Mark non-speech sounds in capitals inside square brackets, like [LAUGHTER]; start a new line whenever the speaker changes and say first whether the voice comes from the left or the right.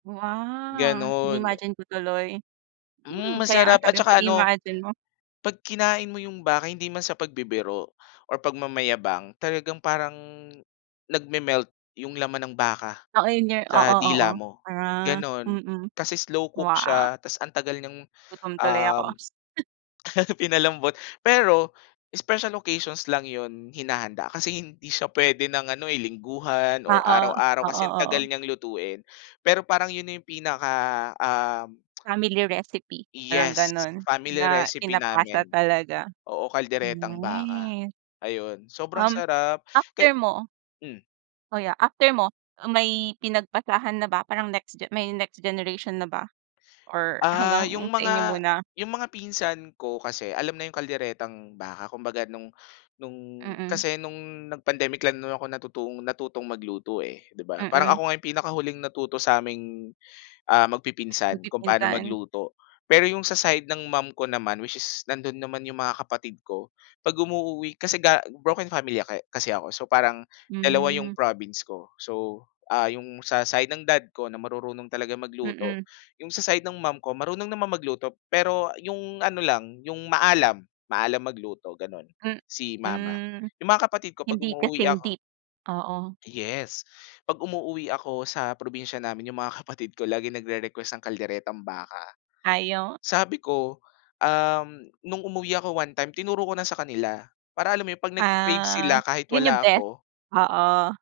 right: Wow,
left: Ganon.
right: inimagine ko tuloy, hmm,
left: Hmm,
right: kaya nga
left: masarap at
right: sabi mo
left: tsaka
right: pag
left: ano
right: i-imagine mo.
left: pag kinain mo yung baka, hindi man sa pagbibiro or pagmamayabang, talagang parang nagmemelt yung laman ng baka
right: Oo, yon nga, oo,
left: sa
right: oo,
left: dila mo,
right: ah,
left: ganon,
right: mm,
left: kasi slow cook
right: wow.
left: siya, tas ang tagal niyang,
right: Nagutom tuloy ako.
left: um,
right: [CHUCKLES]
left: pinalambot, pero special occasions lang yun hinahanda kasi hindi siya pwede ng ano, eh, lingguhan or
right: Oo,
left: araw-araw kasi
right: oo,
left: ang tagal
right: oo.
left: niyang lutuin, pero parang yun yung pinaka, um,
right: Family recipe,
left: [CLICKS TONGUE]
right: parang
left: yes,
right: ganun
left: family
right: na
left: recipe
right: pinapasa
left: namin,
right: talaga,
left: oo, kalderetang baka,
right: hmm.
left: ayun, sobrang
right: Um,
left: sarap kaya
right: after mo,
left: mm.
right: oh yeah, after mo, may pinagpasahan na ba, parang next ge may next generation na ba or
left: Ah, yung
right: hanggang sa inyo
left: mga
right: muna.
left: yung mga pinsan ko kasi alam na yung kalderetang baka, kumbaga nung nung,
right: Mm.
left: kasi nung nag-pandemic lang naman ako natutong natutong magluto, eh, 'di ba, parang
right: Mm.
left: ako nga pinakahuling natuto saming, ah, magpipinsan kung paano
right: Magpipinsan.
left: magluto, pero yung sa side ng mom ko naman, which is nandun naman yung mga kapatid ko pag umuuwi, kasi, ga broken family ka eh kasi ako, so parang dalawa yung
right: Hmm.
left: province ko, so, ah, yung sa side ng dad ko na marurunong talagang magluto,
right: Mm.
left: yung sa side ng mom ko marunong naman magluto pero yung ano lang, yung maalam, maalam magluto, ganon, si mama,
right: Mhm,
left: yung mga kapatid ko 'pag
right: hindi
left: umuuwi
right: kasing
left: ako
right: deep, oo.
left: yes, pag umuuwi ako sa probinsya namin, yung mga kapatid ko laging nagrerequest ng kalderetang baka,
right: Ayon.
left: sabi ko, um, nung umuwi ako one time, tinuro ko na sa kanila para alam mo yun, pag nag-cre-crave sila
right: Ah,
left: kahit
right: yun yung
left: wala
right: best,
left: ako.
right: oo.